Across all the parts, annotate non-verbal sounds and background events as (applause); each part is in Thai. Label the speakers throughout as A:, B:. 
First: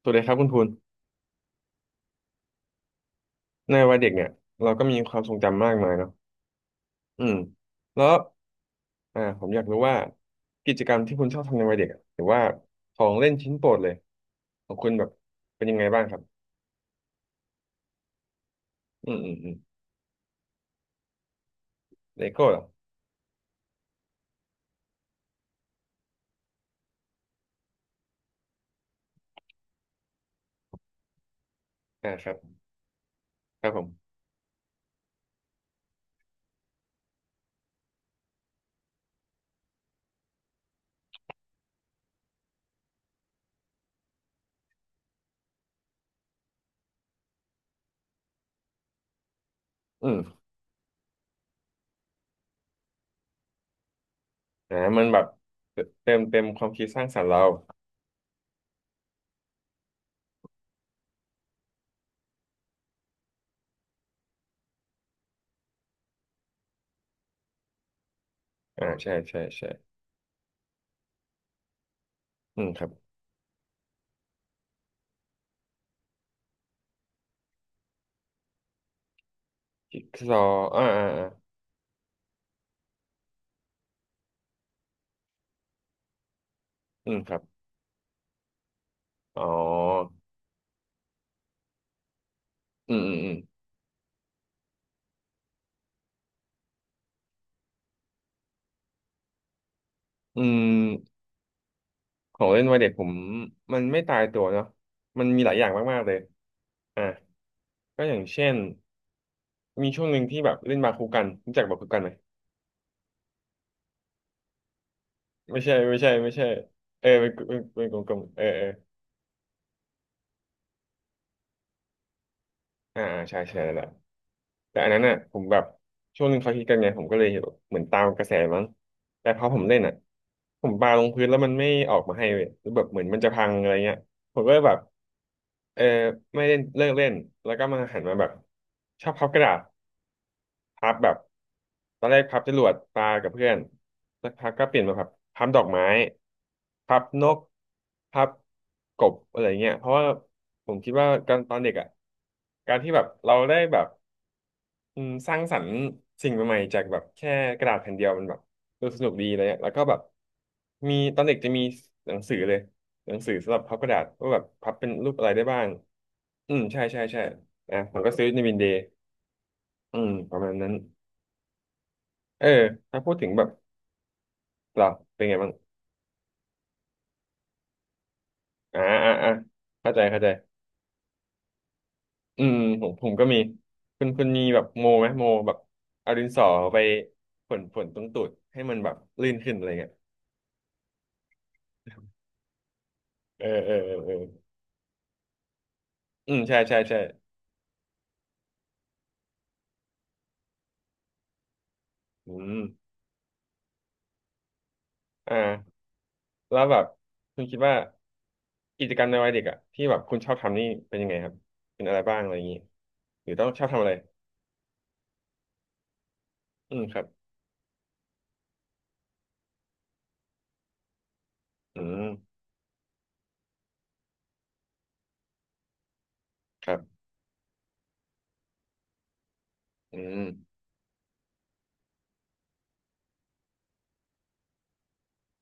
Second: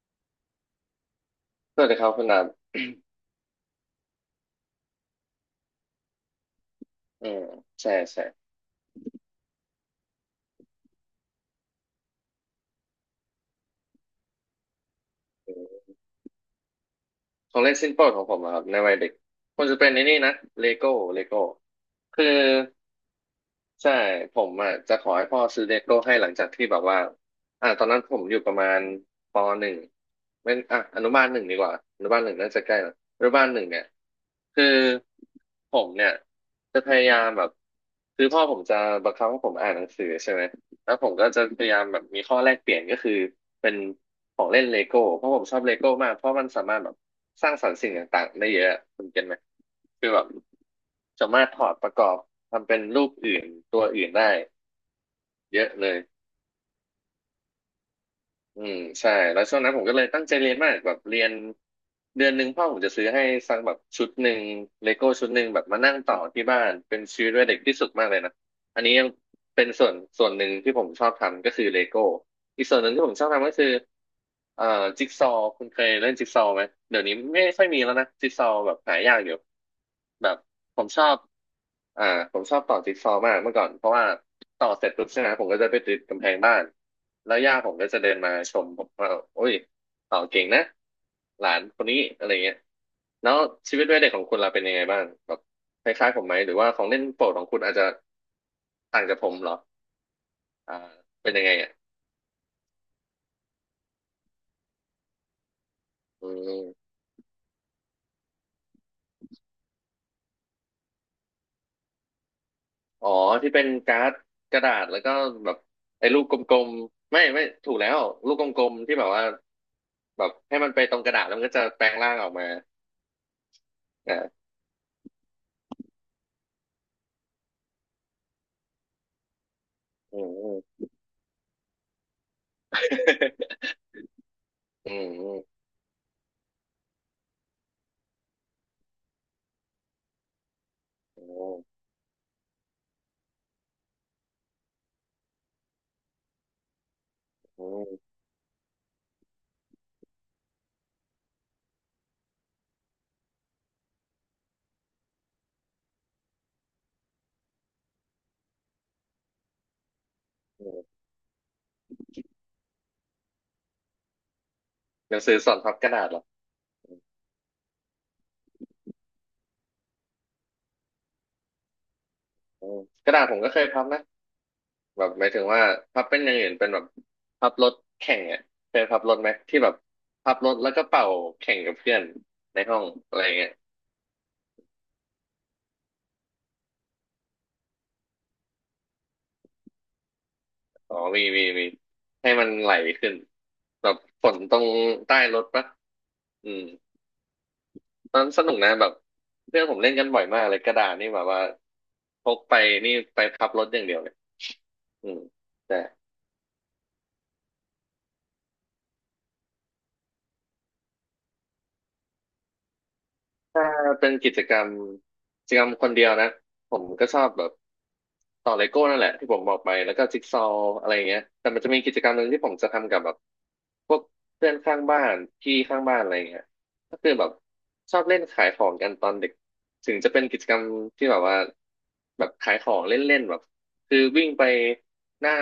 A: สวัสดีครับคุณภูน
B: สวัสดีครับคุณดาบ
A: ในวัยเด็กเนี่ยเราก็มีความทรงจำมากมายเนาะอื
B: (coughs) อื
A: ม
B: มใช่
A: แล้ว
B: ใช่
A: ผมอยากรู้ว่ากิจกรรมที่คุณชอบทำในวัยเด็กอะหรือว่าของเล่นชิ้นโปรดเลยของคุณแบบเป็นยังไงบ้างครับ
B: ของเล่นชิ้นโปรดของผมอะครับในวัยเด็
A: อื
B: ก
A: มอืมอืม
B: ควรจะเป็นในนี่นะเลโก้เลโก้
A: เล
B: คือ
A: โก้เหรอ
B: ใช่ผมอ่ะจะขอให้พ่อซื้อเลโก้ให้หลังจากที่แบบว่าตอนนั้นผมอยู่ประมาณปหนึ่งเป็นอนุบาลหนึ่งดีกว่าอนุ
A: อ่า
B: บาล
A: ค
B: ห
A: รั
B: นึ่
A: บ
B: งน่าจะใกล้ละอนุบาลห
A: ค
B: นึ่ง
A: รับผ
B: เนี่ย
A: ม
B: คือผมเนี่ยจะพยายามแบบคือพ่อผมจะบังคับให้ผมอ่านหนังสือใช่ไหมแล้วผมก็จะพยายามแบบมีข้อแลกเปลี่ยนก็คือเป็นของเล่นเลโก้เพราะผมชอบเลโก้มากเพราะมันสามารถแบบ สร้างสรรค์สิ่งต่างๆได้เยอะคุณเก็ตไหม
A: อื
B: คือแบบ
A: ม
B: สามารถถอดประกอบทำเป็นรูปอื่นตัวอื่นได้
A: มันแบบ
B: เยอะเลย
A: เติมเต็มความคิดสร้างสรรค์เรา
B: อืมใช่แล้วช่วงนั้นผมก็เลยตั้งใจเรียนมากแบบเรียนเดือนหนึ่งพ่อผมจะซื้อให้สักแบบชุดหนึ่งเลโก้ชุดหนึ่งแบบมานั่งต่อที่บ้านเป็นชีวิตวัยเด็กที่สุดมากเลยนะอัน
A: อ่า
B: นี้ยัง
A: ใช่ใช่
B: เป็น
A: ใช่
B: ส่วนหนึ่งที่ผมชอบทำก็คือเลโก้
A: อื
B: อีก
A: ม
B: ส่
A: ค
B: วนห
A: รับ
B: นึ่งที่ผมชอบทำก็คือเอ่อจิ๊กซอว์คุณเคยเล่นจิ๊กซอว์ไหมเดี๋ยวนี้ไม่ค่อยมีแล้วนะจิ๊กซอว์แบบหายากอยู่
A: จิ๊ก
B: แบ
A: ซ
B: บ
A: อว์
B: ผ
A: อ่า
B: มช
A: อ่า
B: อบ
A: อ่า
B: อ่าผมชอบต่อจิ๊กซอว์มากเมื่อก่อนเพราะว่าต่อเสร็จปุ๊บใช่ไหมผมก็จะไปติดกำแพงบ้าน
A: อืมค
B: แล้
A: รั
B: ว
A: บ
B: ย่าผมก็จะเดินมาชมผมว่า
A: อ๋อ
B: โอ้ยต่อเก่งนะหลานคนนี้อะไรเงี้ย
A: อืมอืมอื
B: แล้
A: ม
B: วชีวิตวัยเด็กของคุณล่ะเป็นยังไงบ้างแบบคล้ายๆผมไหมหรือว่าของเล่นโปรดของคุณอาจจะต่างจากผมเหรอ
A: อื
B: อ่า
A: ม
B: เป็นยังไงอ่ะ
A: ของเล่นวัยเด็กผมมันไม่ตายตัวเนาะมันมีหลายอย่างมากๆเลย
B: อืม
A: อ่ะก็อย่างเช่นมีช่วงหนึ่งที่แบบเล่นบาคูกันรู้จักบาคูกันไหม
B: อ๋อที่เป็นการ์ดกระดาษแล้วก็แบบ
A: ไม่ใช่ไม่
B: ไอ้
A: ใช่
B: ลูก
A: ไม่
B: ก
A: ใช่
B: ลม
A: เออ
B: ๆไม่
A: เป็น
B: ไม่
A: เป็น
B: ถูก
A: เป็น
B: แล้
A: ก
B: ว
A: ลม
B: ลู
A: ๆ
B: ก
A: เออ
B: ก
A: เอ
B: ล
A: อ
B: มๆที่แบบว่าแบบให้มันไปตรงกระดาษแล้วมันก็จะแปลงร่างออกมา
A: อ่าอ่าใช่ใช่แล้วแหละ
B: อ่า
A: แต่อันนั้นน่ะผมแบบช่วงหนึ่งเขาฮิตกันไงผมก็เลยเหมือนตามกระแสมั้งแต่พอผมเล่นอ่ะ
B: อืมอืม
A: ผมปาลงพื้นแล้วมันไม่ออกมาให้เว้ยหรือแบบเหมือนมันจะพังอะ
B: (laughs)
A: ไรเงี้ยผมก็เลยแบบ
B: อืม
A: เออไม่เล่นเลิกเล่นแล้วก็มาหันมาแบบชอบพับกระดาษ พับแบบ
B: อืม
A: ตอนแรกพับจรวดปลากับเพื่อนสักพักก็เปลี่ยนมาพับพับดอกไม้พับนก
B: อืม
A: พับกบอะไรเงี้ยเพราะว่าผมคิดว่าการตอนเด็กอ่ะการที่แบบเราได้แบบอืมสร้างสรรค์สิ่งใหม่ๆจากแบบแค่กระดาษแผ่นเดียวมันแบบดูสนุกดีอะไรเงี้ยอะแล้วก็แบบ
B: อื
A: มี
B: ม
A: ตอนเด็กจะมีหนังสือเลยหนังสือสำหรับพับกระดาษว่าแบบพับเป็นรู
B: ห
A: ป
B: นัง
A: อะไร
B: สือ
A: ได้
B: สอน
A: บ้าง
B: พับกระดาษเหรอ
A: อืมใช่ใช่ใช่อ่ะผมก็ซื้อในวินเดย์อืมประมาณนั้น เออ
B: อืม
A: ถ้า
B: ก
A: พู
B: ระ
A: ด
B: ดาษ
A: ถึง
B: ผม
A: แบบ
B: ก็เคยพับนะ
A: เรา
B: แบบห
A: เป็น
B: มาย
A: ไง
B: ถึง
A: บ้าง
B: ว่าพับเป็นอย่างอื่นเป็นแบบพับรถแข่งอ่ะเค
A: อ่า
B: ยพับ
A: อ่า
B: รถไห
A: อ่า
B: มที่แบบ
A: เข้าใจเข้าใจ
B: พับรถแล้วก็เป่าแข่งกับเพื่อน
A: อืม
B: ในห้อ
A: ผ
B: ง
A: มผม
B: อะไร
A: ก็มี
B: เงี้ย
A: คุณมีแบบโมไหมโมแบบเอาดินสอไปฝนฝนตรงตูดให้มันแบบลื่นขึ้นอะไรเงี้ย
B: อ๋อมี มี มี ให้มันไหลขึ้น
A: เออเออ
B: แบ
A: เอ
B: บ
A: อเออ
B: ฝนตรงใต้รถปะ
A: อืม
B: อื
A: ใช่
B: ม
A: ใช่ใช่
B: ตอนสนุกนะแบบเพื่อนผมเล่นกันบ่อยมากเลยกระดาษนี่แบบว่าพ
A: อื
B: กไป
A: ม
B: นี่ไปพับรถอย่างเดียวเลยอืม
A: อ
B: ใช่
A: ่าแล้วแบบคุณคิดว่ากิจกรรมในวัยเด็กอะที่แบบคุณชอบทำนี่เป็นยังไงครับเป็นอะไรบ้างอะไรอย่างงี้หรือต้องชอบทำอะไร
B: ถ้าเป็นกิจกรรมกิจกรรมคนเดียวนะผ
A: อืม
B: ม
A: ครั
B: ก็
A: บ
B: ชอบแบบต่อเลโก้นั่นแหละที่ผมบอกไปแล้วก็จิ๊กซอว์อะไรอย่างเงี้ยแต่มันจะ
A: อื
B: มีกิจ
A: ม
B: กรรมหนึ่งที่ผมจะทำกับแบบพวกเพื่อนข้างบ้านพี่ข้างบ้านอะไรอย่างเงี้ย
A: ครั
B: ก็
A: บ
B: คือแบบชอบเล่นขายของกันตอนเด็กถึ
A: อื
B: งจะ
A: ม
B: เป็นกิจกรรมที่แบบว่าแบบขายของเล่นๆแบบคือวิ่งไปหน้า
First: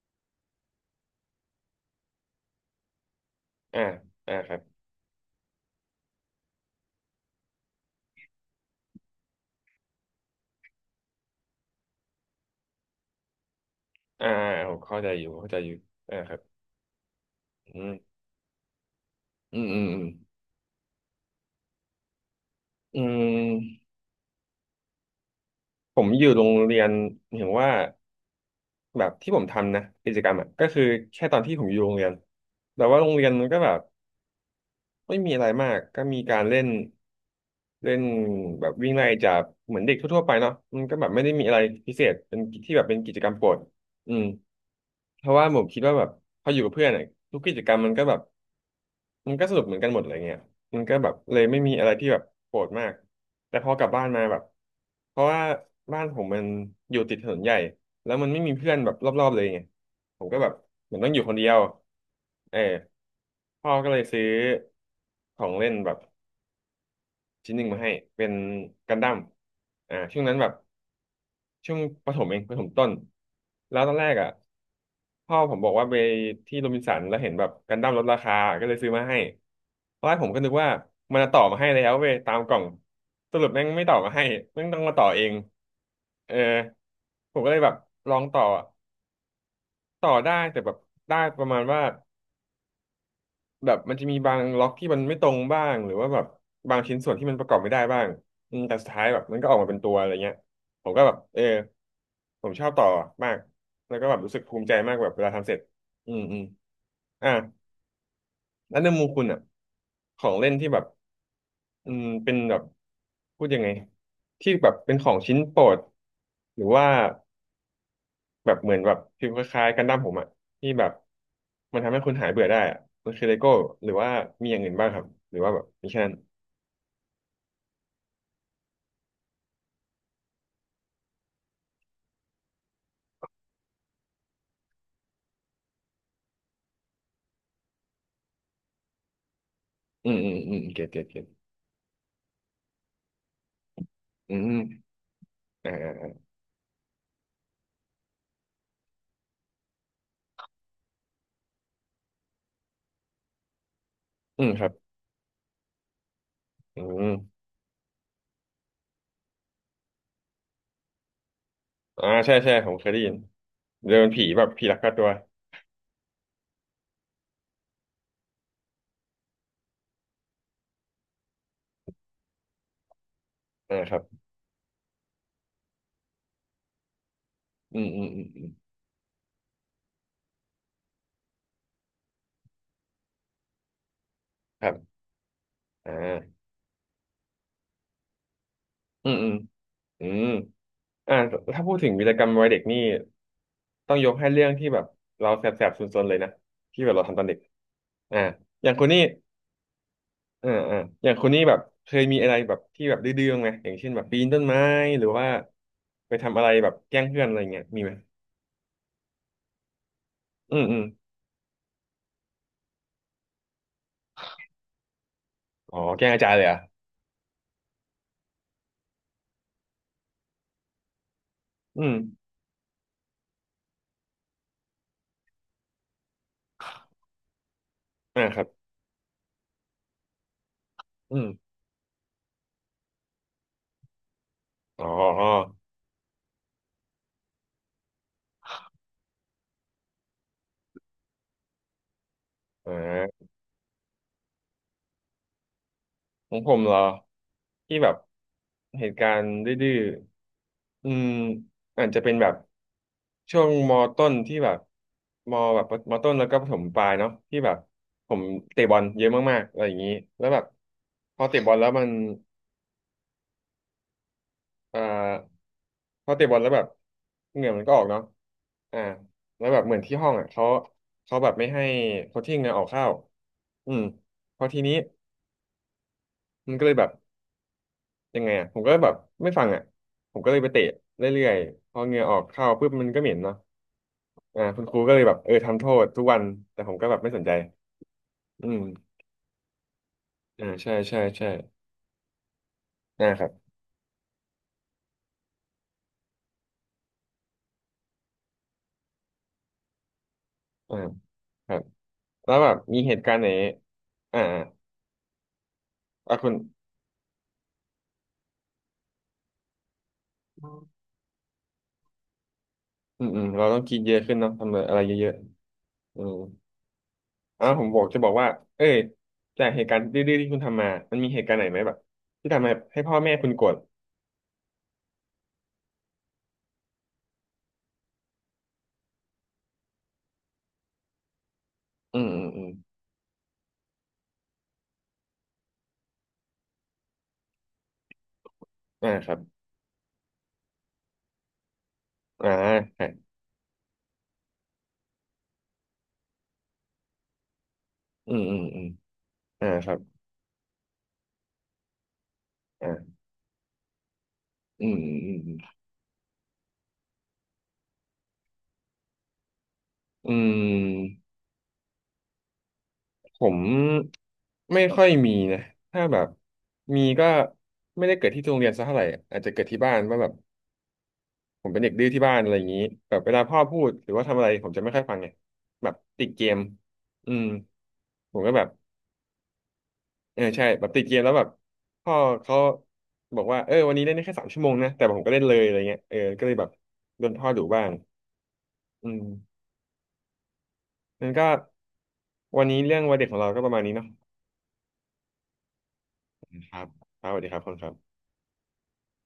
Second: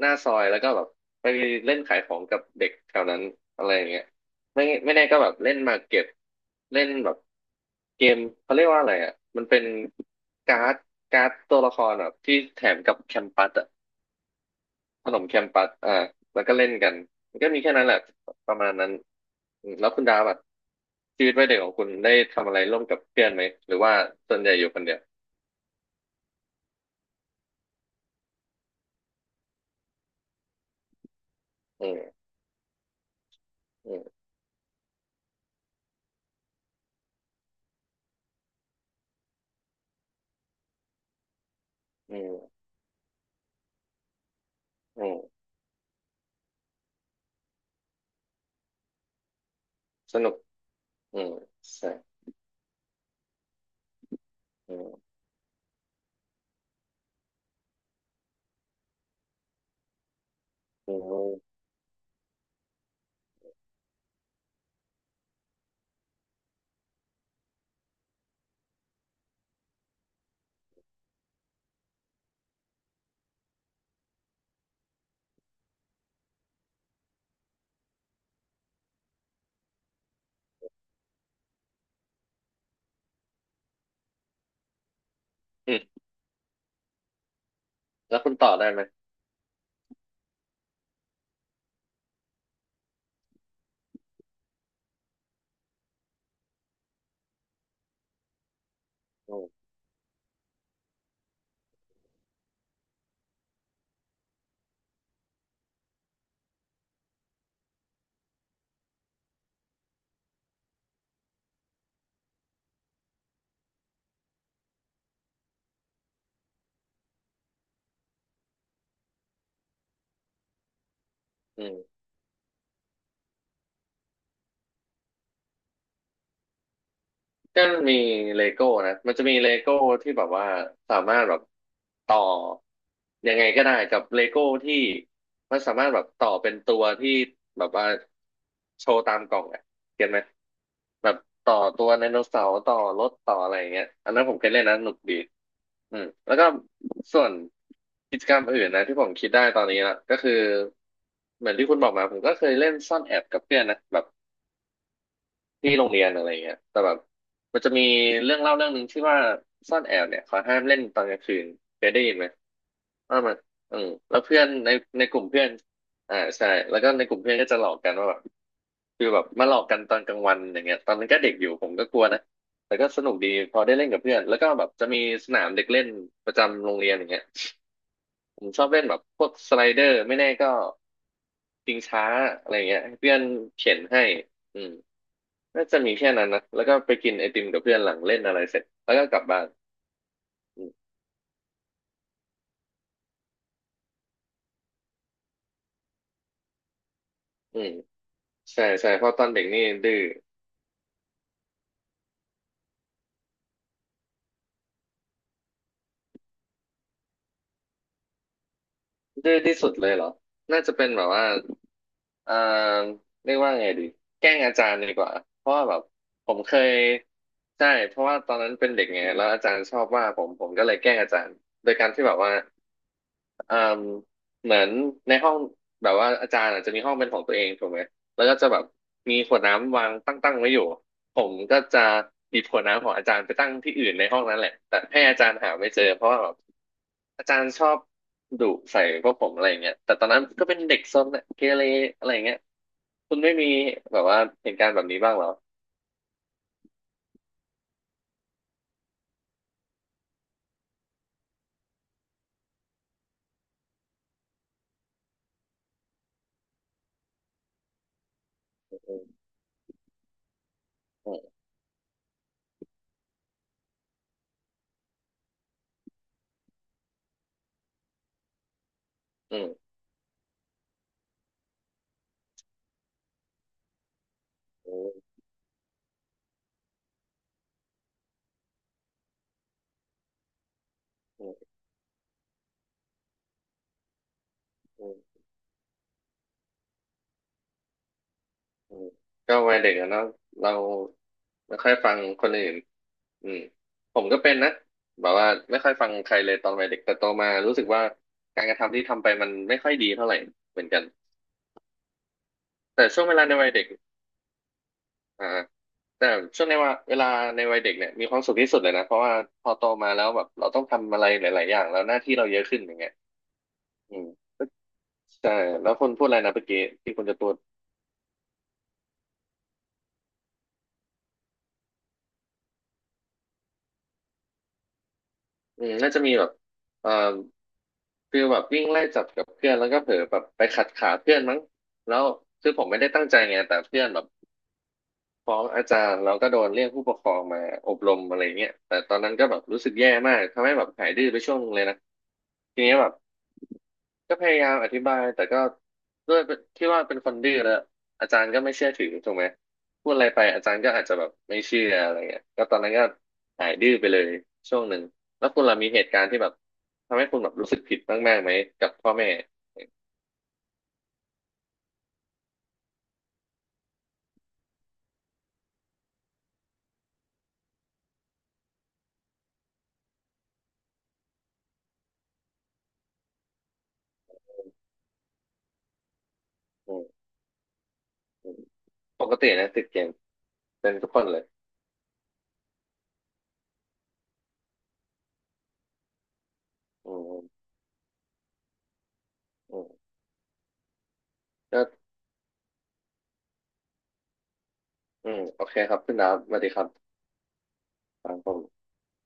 B: หน้าซอยแล้วก็แบบไปเล่นขายของกับเด็กแถวนั้นอะไรอ
A: อ่า
B: ย่างเงี้ย
A: อ่าครับ
B: ไม่ไม่แน่ก็แบบเล่นมาเก็บเล่นแบบเกมเขาเรียกว่าอะไรอ่ะมันเป็นการ์ดตัวละครแบบที่แถมกับแคมปัสอ่ะ
A: อ่าผมเข้า
B: ข
A: ใจ
B: น
A: อ
B: ม
A: ยู่
B: แคม
A: เข้าใจ
B: ปั
A: อ
B: ส
A: ยู่
B: อ่า
A: อ่าครับ
B: แล้วก็เล่นกันมันก็มีแค่
A: อื
B: นั้นแห
A: ม
B: ละประมาณนั้น
A: อืม
B: อืม
A: อืม
B: แล้ว
A: อื
B: คุ
A: ม
B: ณดาวแบบชีวิตวัยเด็กของคุณได้ทำอะไรร่วมกั
A: อื
B: บเพื่อนไหมหรือ
A: ม
B: ว่าส่วนใหญ่อยู่คนเดียว
A: ผมอยู่โรงเรียนเห็นว่าแบบที่ผมทำนะกิจกรรมอ่ะก็คือแค่ตอนที่ผมอยู่
B: อื
A: โรงเรียน
B: ม
A: แต่ว่าโรงเรียนมันก็แบบ
B: อืม
A: ไม่มีอะไรมากก็มีการเล่นเล่นแบบวิ่งไล่จับเหมือนเด็กทั่วๆไปเนาะมันก็แบบไม่ได้มีอะไรพิเศษ
B: อื
A: เป็น
B: ม
A: ที่แบบเป็นกิจกรรมโปรดอืม
B: อื
A: เพ
B: ม
A: ราะว่าผมคิดว่าแบบพออยู่กับเพื่อนอะทุกกิจกรรมมันก็แบบ มันก็สรุปเหมือนกันหมดอะไร
B: สนุ
A: เงี้
B: ก
A: ยมันก็แบบ
B: อืม
A: เลยไม่มีอะไรที่
B: ใช่
A: แบบโกรธมาก แต่พอกลับบ้านมาแบบ
B: อืม
A: เพราะว่าบ้านผมมันอยู่ติดถนนใหญ่ แล้วมันไม่มีเพื่อนแบบรอบๆเลยไงผมก็แบบเห
B: อื
A: มือนต้องอยู่คนเดีย
B: ม
A: วเออพ่อก็เลยซื้อของเล่นแบบชิ้นหนึ่งมาให้ เป็นกันดั้มช่วงนั้นแบบ ช่วงประถมเองประถมต้นแล้วตอนแรกอ่ะพ่อผมบอกว่าไปที่โรบินสันแล้วเห็นแบบกันดั้มลดราคาก็เลยซื้อมาให้ตอนแรกผมก็นึกว่ามันจะต่อมาให้แล้วเว้ยตามกล่องสรุปแม่งไม่ต่อมาให้แม่งต้องมาต่อเอง
B: อืม
A: เออผมก็เลยแบบลอ
B: แล้ว
A: ง
B: คุณ
A: ต่อ
B: ต่อได้ไหม
A: ต่อได้แต่แบบได้ประมาณว่าแบบมันจะมีบางล็อกที่มันไม่ตรงบ้างหรือว่าแบบบางชิ้นส่วนที่มันประกอบไม่ได้บ้างอืมแต่สุดท้ายแบบมันก็
B: อ
A: ออกมาเป็นตัวอะไรเงี้ยผมก็แบบเออ ผมชอบต่อมาก แล้วก็แบบรู้สึกภูมิใจมากแบบเวลาทำเสร็จอืมอืมอ่ะแล้วในมุมคุณอ่ะของเล่นที่แบบอืมเป็นแบบพูดยังไงที่แบบเป็นของชิ้นโปรดหรือว่าแบบเหมือนแบบฟิลคล้ายๆกันดั้มผมอ่ะที่แบบ
B: ื
A: มันทำ
B: ม
A: ให้คุณหายเบื่อได้อ่ะมันคือเลโก้หรือว่ามีอย่างอื่นบ้างครับหรือว่าแบบมีแค่นั้น
B: ก็มีเลโก้นะมันจะมีเลโก้ที่แบบว่าสามารถแบบต่อยังไงก็ได้กับเลโก้ที่มันสามารถแบบต่อเป็นตัวที่แบบว่าโชว์ตามกล่องอ่ะเก็
A: อื
B: ตไห
A: ม
B: ม
A: อืมอืมเก็ตเก็ต
B: แบบ
A: เก็ต
B: ต่อตัวไดโนเสาร์ต่อรถต่ออะไรอย่างเงี้ยอันนั้นผ
A: อื
B: มเคย
A: ม
B: เล่นนะสนุกดี
A: อ่าอ่า
B: อืม
A: อ่า
B: แล้วก็ส่วนกิจกรรมอื่นนะที่ผมคิดได้ตอนนี้ละก็คือเหมือนที่คุณบอกมาผมก็เคยเล่นซ่อนแอบกับเพื่อนนะแบบ
A: อืมครับ
B: ที่โรงเรียนอะไรเงี้ยแต่
A: อื
B: แบบ
A: ม
B: มันจะมีเรื่องเล่าเรื่องหนึ่งที่ว่าซ่อนแอบเนี่ยเขาห้ามเล่นตอนกลางคืนเคยได้
A: อ่า
B: ยินไหม
A: ใช่ใช่ผมเคยได้ยิน
B: ว่ามันอืม
A: เดิน
B: แล้ว
A: ผี
B: เพื่
A: แบ
B: อน
A: บผี
B: ใน
A: ลักพาตั
B: ใน
A: ว
B: กลุ่มเพื่อนอ่าใช่แล้วก็ในกลุ่มเพื่อนก็จะหลอกกันว่าแบบคือแบบมาหลอกกันตอนกลางวันอย่างเงี้ยตอนนั้นก็เด็กอยู่ผมก็กลัวนะแต่ก็สนุกดีพอได้
A: อ่า
B: เล่น
A: ครั
B: กับ
A: บ
B: เพื่อนแล้วก็แบบจะมีสนามเด็กเล่นประจำโรงเรียนอย่างเงี้ย
A: อืมอืมอืมอื
B: ผ
A: ม
B: มชอบเล่นแบบพวกสไลเดอร์ไม่แน่ก็ชิงช้าอะไรเงี้ยให้เพื่อนเข็นให้อื
A: ครั
B: ม
A: บ
B: น่าจะมีแค่นั้น
A: อ่า
B: นะแล้วก็ไปกินไอติมกับเพื่อนหลังเล่นอะไรเสร็จแล้วก็
A: อื
B: ก
A: ม
B: ลับ
A: อืม
B: บ้าน
A: อืม
B: อืม
A: อ่าถ้าพูดถึงวีรกรรมวัยเด็กนี่ต้องยกให้เรื่องที่แบบเราแสบแสบซนๆเลยนะที่แบบเราทำตอนเด็ก
B: อืม
A: อ่า
B: ใช่
A: อย่างคุณ
B: ใช่
A: นี่
B: เพราะตอนเด็กนี่ดื้อ
A: อ่าอ่าอย่างคุณนี่แบบเคยมีอะไรแบบที่แบบดื้อๆบ้างไหมอย่างเช่นแบบปีนต้นไม้หรือว่าไปทำอะไรแบบแกล้งเพื่อนอะไรเงี้ยมีไหม
B: ดื้อที่สุดเลยเหรอ
A: อื
B: น่า
A: ม
B: จะ
A: อืม
B: เป็นแบบว่าเอ่อเรียกว่าไงดีแกล้งอาจารย์ดีกว่าเพราะว่าแบ
A: อ๋อ
B: บ
A: แกล้งอาจา
B: ผ
A: รย์
B: ม
A: เลยเห
B: เค
A: รอ่ะ
B: ยใช่เพราะว่าตอนนั้นเป็นเด็กไงแล้วอาจารย์ชอบว่าผมก็เลยแกล้งอาจารย์โดย
A: อื
B: การ
A: ม
B: ที่แบบว่า เอ่มเหมือนในห้องแบบว่าอาจารย์อาจจะมีห้องเป็นของตัวเองถูกไหมแล้
A: อ่า
B: วก็
A: ครั
B: จะ
A: บ
B: แบบมีขวดน้ำวางตั้งๆไว้อยู่
A: อื
B: ผ
A: ม
B: มก็จะหยิบขวดน้ำของอาจารย์ไปตั้งที่อื่นในห้องนั้นแหละแต่
A: อ๋อ
B: ให้อา
A: อ๋อ
B: จารย์หาไม่เจอเพราะว่าแบบอาจารย์ชอบดุใส่พวกผมอะไรอย่างเงี้ยแต่ตอนนั้นก็เป็นเด็กซนอะเกเรอะไรอย่างเงี้ย
A: อ่
B: คุณ
A: า
B: ไม่มีแบบว่าเหตุการณ์แบบนี้บ้างเหรอ
A: ของผมเหรอที่แบบเหตุการณ์ดื้อๆ อืมอาจจะเป็นแบบช่วงมต้นที่แบบมแบบมต้นแล้วก็ประถมปลายเนาะที่แบบผมเตะบอล
B: อื
A: เยอะมากๆอะไรอย่างนี้แล้วแบบพอ
B: ม
A: เตะบอลแล้วมันเอ่อพอเตะบอลแล้วแบบเหงื่อมันก็ออกเนาะอ่า
B: อื
A: แล้วแบบ
B: ม
A: เหมือนที่ห้องอ่ะเขาแบบไม่ให้โค้ชชิ่งเนี่ยออกเข้าอืมพอที
B: อื
A: นี้
B: ม
A: มันก็เลยแบบยังไงอ่ะผมก็แบบไม่ฟังอ่ะผมก็เลยไปเตะเรื่
B: อื
A: อย
B: ม
A: ๆพอเหงื่อออกเข้าปุ๊บมันก็เหม็นเนาะ อ่าคุณครู
B: อื
A: ก็เลยแบ
B: ม
A: บเออทำโทษทุกวันแต่ผมก็แบบไม่สนใจอื
B: อื
A: ม
B: มก็วัยเด็กอะเนาะ
A: อ่า
B: เรา
A: ใช่ใช่ใช่
B: ไม่ค่อยฟังคนอื่น
A: นะค
B: อื
A: รั
B: ม
A: บ
B: ผมก็เป็นนะแบบว่าไม่ค่อยฟังใครเลยตอนวัยเด็กแต่โตมารู้สึกว่าการกระทำที่ทำไปมันไม่ค่อยดีเท่าไหร่เหมือน
A: อ่า
B: กัน
A: ครับแล้วแบบมี
B: แต่
A: เห
B: ช่
A: ตุ
B: วง
A: กา
B: เว
A: รณ์
B: ลา
A: ไหน
B: ในวัยเด็ก
A: อ่าอ่า
B: อ่าแต่
A: อ่ะคุณ
B: ช่วงในว่าเวลาในวัยเด็กเนี่ยมีความสุขที่สุดเลยนะเพราะว่าพอโตมาแล้วแบบเราต้อ
A: อ
B: งทำอะไรหลายๆอย่างแล้วหน้าที่เราเยอะขึ้นอย่างเงี้ย
A: ืมอืมเราต้องกินเย
B: อื
A: อะ
B: ม
A: ขึ้นเนาะทำอะไรเยอะ
B: ใช่แล้วคน
A: ๆอื
B: พูดอะ
A: ม
B: ไรนะเมื่อกี้ที่คุณจะพูด
A: อ่าผมบอกจะบอกว่าเอ้ยจากเหตุการณ์ดื้อๆที่คุณทำมามันมีเหตุการณ์ไหนไหมแบบที่ทำให้พ่อแม่คุณโกรธ
B: อืมน่าจะมีแบบเอ่อคือแบบวิ่งไล่จับกับเพื่อนแล้วก็เผลอแบบไปขัดขาเพื่อนมั้ง
A: อื
B: แล้ว
A: มอืมอืม
B: คือผมไม่ได้ตั้งใจไงแต่เพื่อนแบบฟ้องอาจารย์แล้วก็โดนเรียกผู้ปกครองมาอบรมอะไรเงี้ยแต่
A: อ่า
B: ตอน
A: ค
B: นั้
A: รั
B: น
A: บ
B: ก็แบบรู้สึกแย่มากทำให้แบบหายดื้อไปช่วงนึงเลยนะ
A: อ่า
B: ทีนี้
A: ใช่
B: แบบ ก็พยายามอธิบายแต่ก็ด้วยที่ว่าเป็นคนดื้อแล้วอา
A: อื
B: จา
A: ม
B: รย์
A: อื
B: ก็
A: ม
B: ไม่
A: อืม
B: เชื่อถือถูกไหม
A: อ่าครับ
B: พูดอะไรไปอาจารย์ก็อาจจะแบบไม่เชื่ออะไรเงี้ยก็ตอนนั้นก็
A: อ่า
B: หายดื้อไปเลยช่ว
A: อื
B: งห
A: ม
B: นึ่ง
A: อืม
B: แล้ว
A: อืม
B: คุณล่ะมีเหตุการณ์ที่แบบทำให้คุณแบบรู้สึกผิดมากๆไหมกับพ่อแม่
A: อืม ผมไม่ค่อยมีนะถ้าแบบมีก็ไม่ได้เกิดที่โรงเรียนซะเท่าไหร่อาจจะเกิดที่บ้านว่าแบบผมเป็นเด็กดื้อที่บ้านอะไรอย่างนี้แบบเวลาพ่อพูดหรือว่าทำอะไรผมจะไม่ค่อยฟังไงแบบติดเกม
B: อืม
A: อืมผม
B: อื
A: ก็
B: ม
A: แบบ
B: ปกตินะติดเกม
A: เออใช่แบ
B: เป็
A: บ
B: น
A: ติด
B: ทุก
A: เก
B: ค
A: ม
B: น
A: แล้ว
B: เล
A: แบ
B: ย
A: บพ่อเขาบอกว่าเออวันนี้เล่นได้แค่3 ชั่วโมงนะแต่ผมก็เล่นเลยอะไรเงี้ยเออก็เลยแบบ
B: อื
A: โดน
B: ม
A: พ่อดุบ้างอืม
B: อืม
A: นั่นก็
B: ก็
A: วันนี้เรื่องวัยเด็กของเราก็ประมาณนี้เนาะ
B: อืมโอเคครับคุณดาวสวัสดี
A: ค
B: ค
A: รั
B: รั
A: บ
B: บ
A: ครับสวัสดีครับคุณครับ
B: ครับผม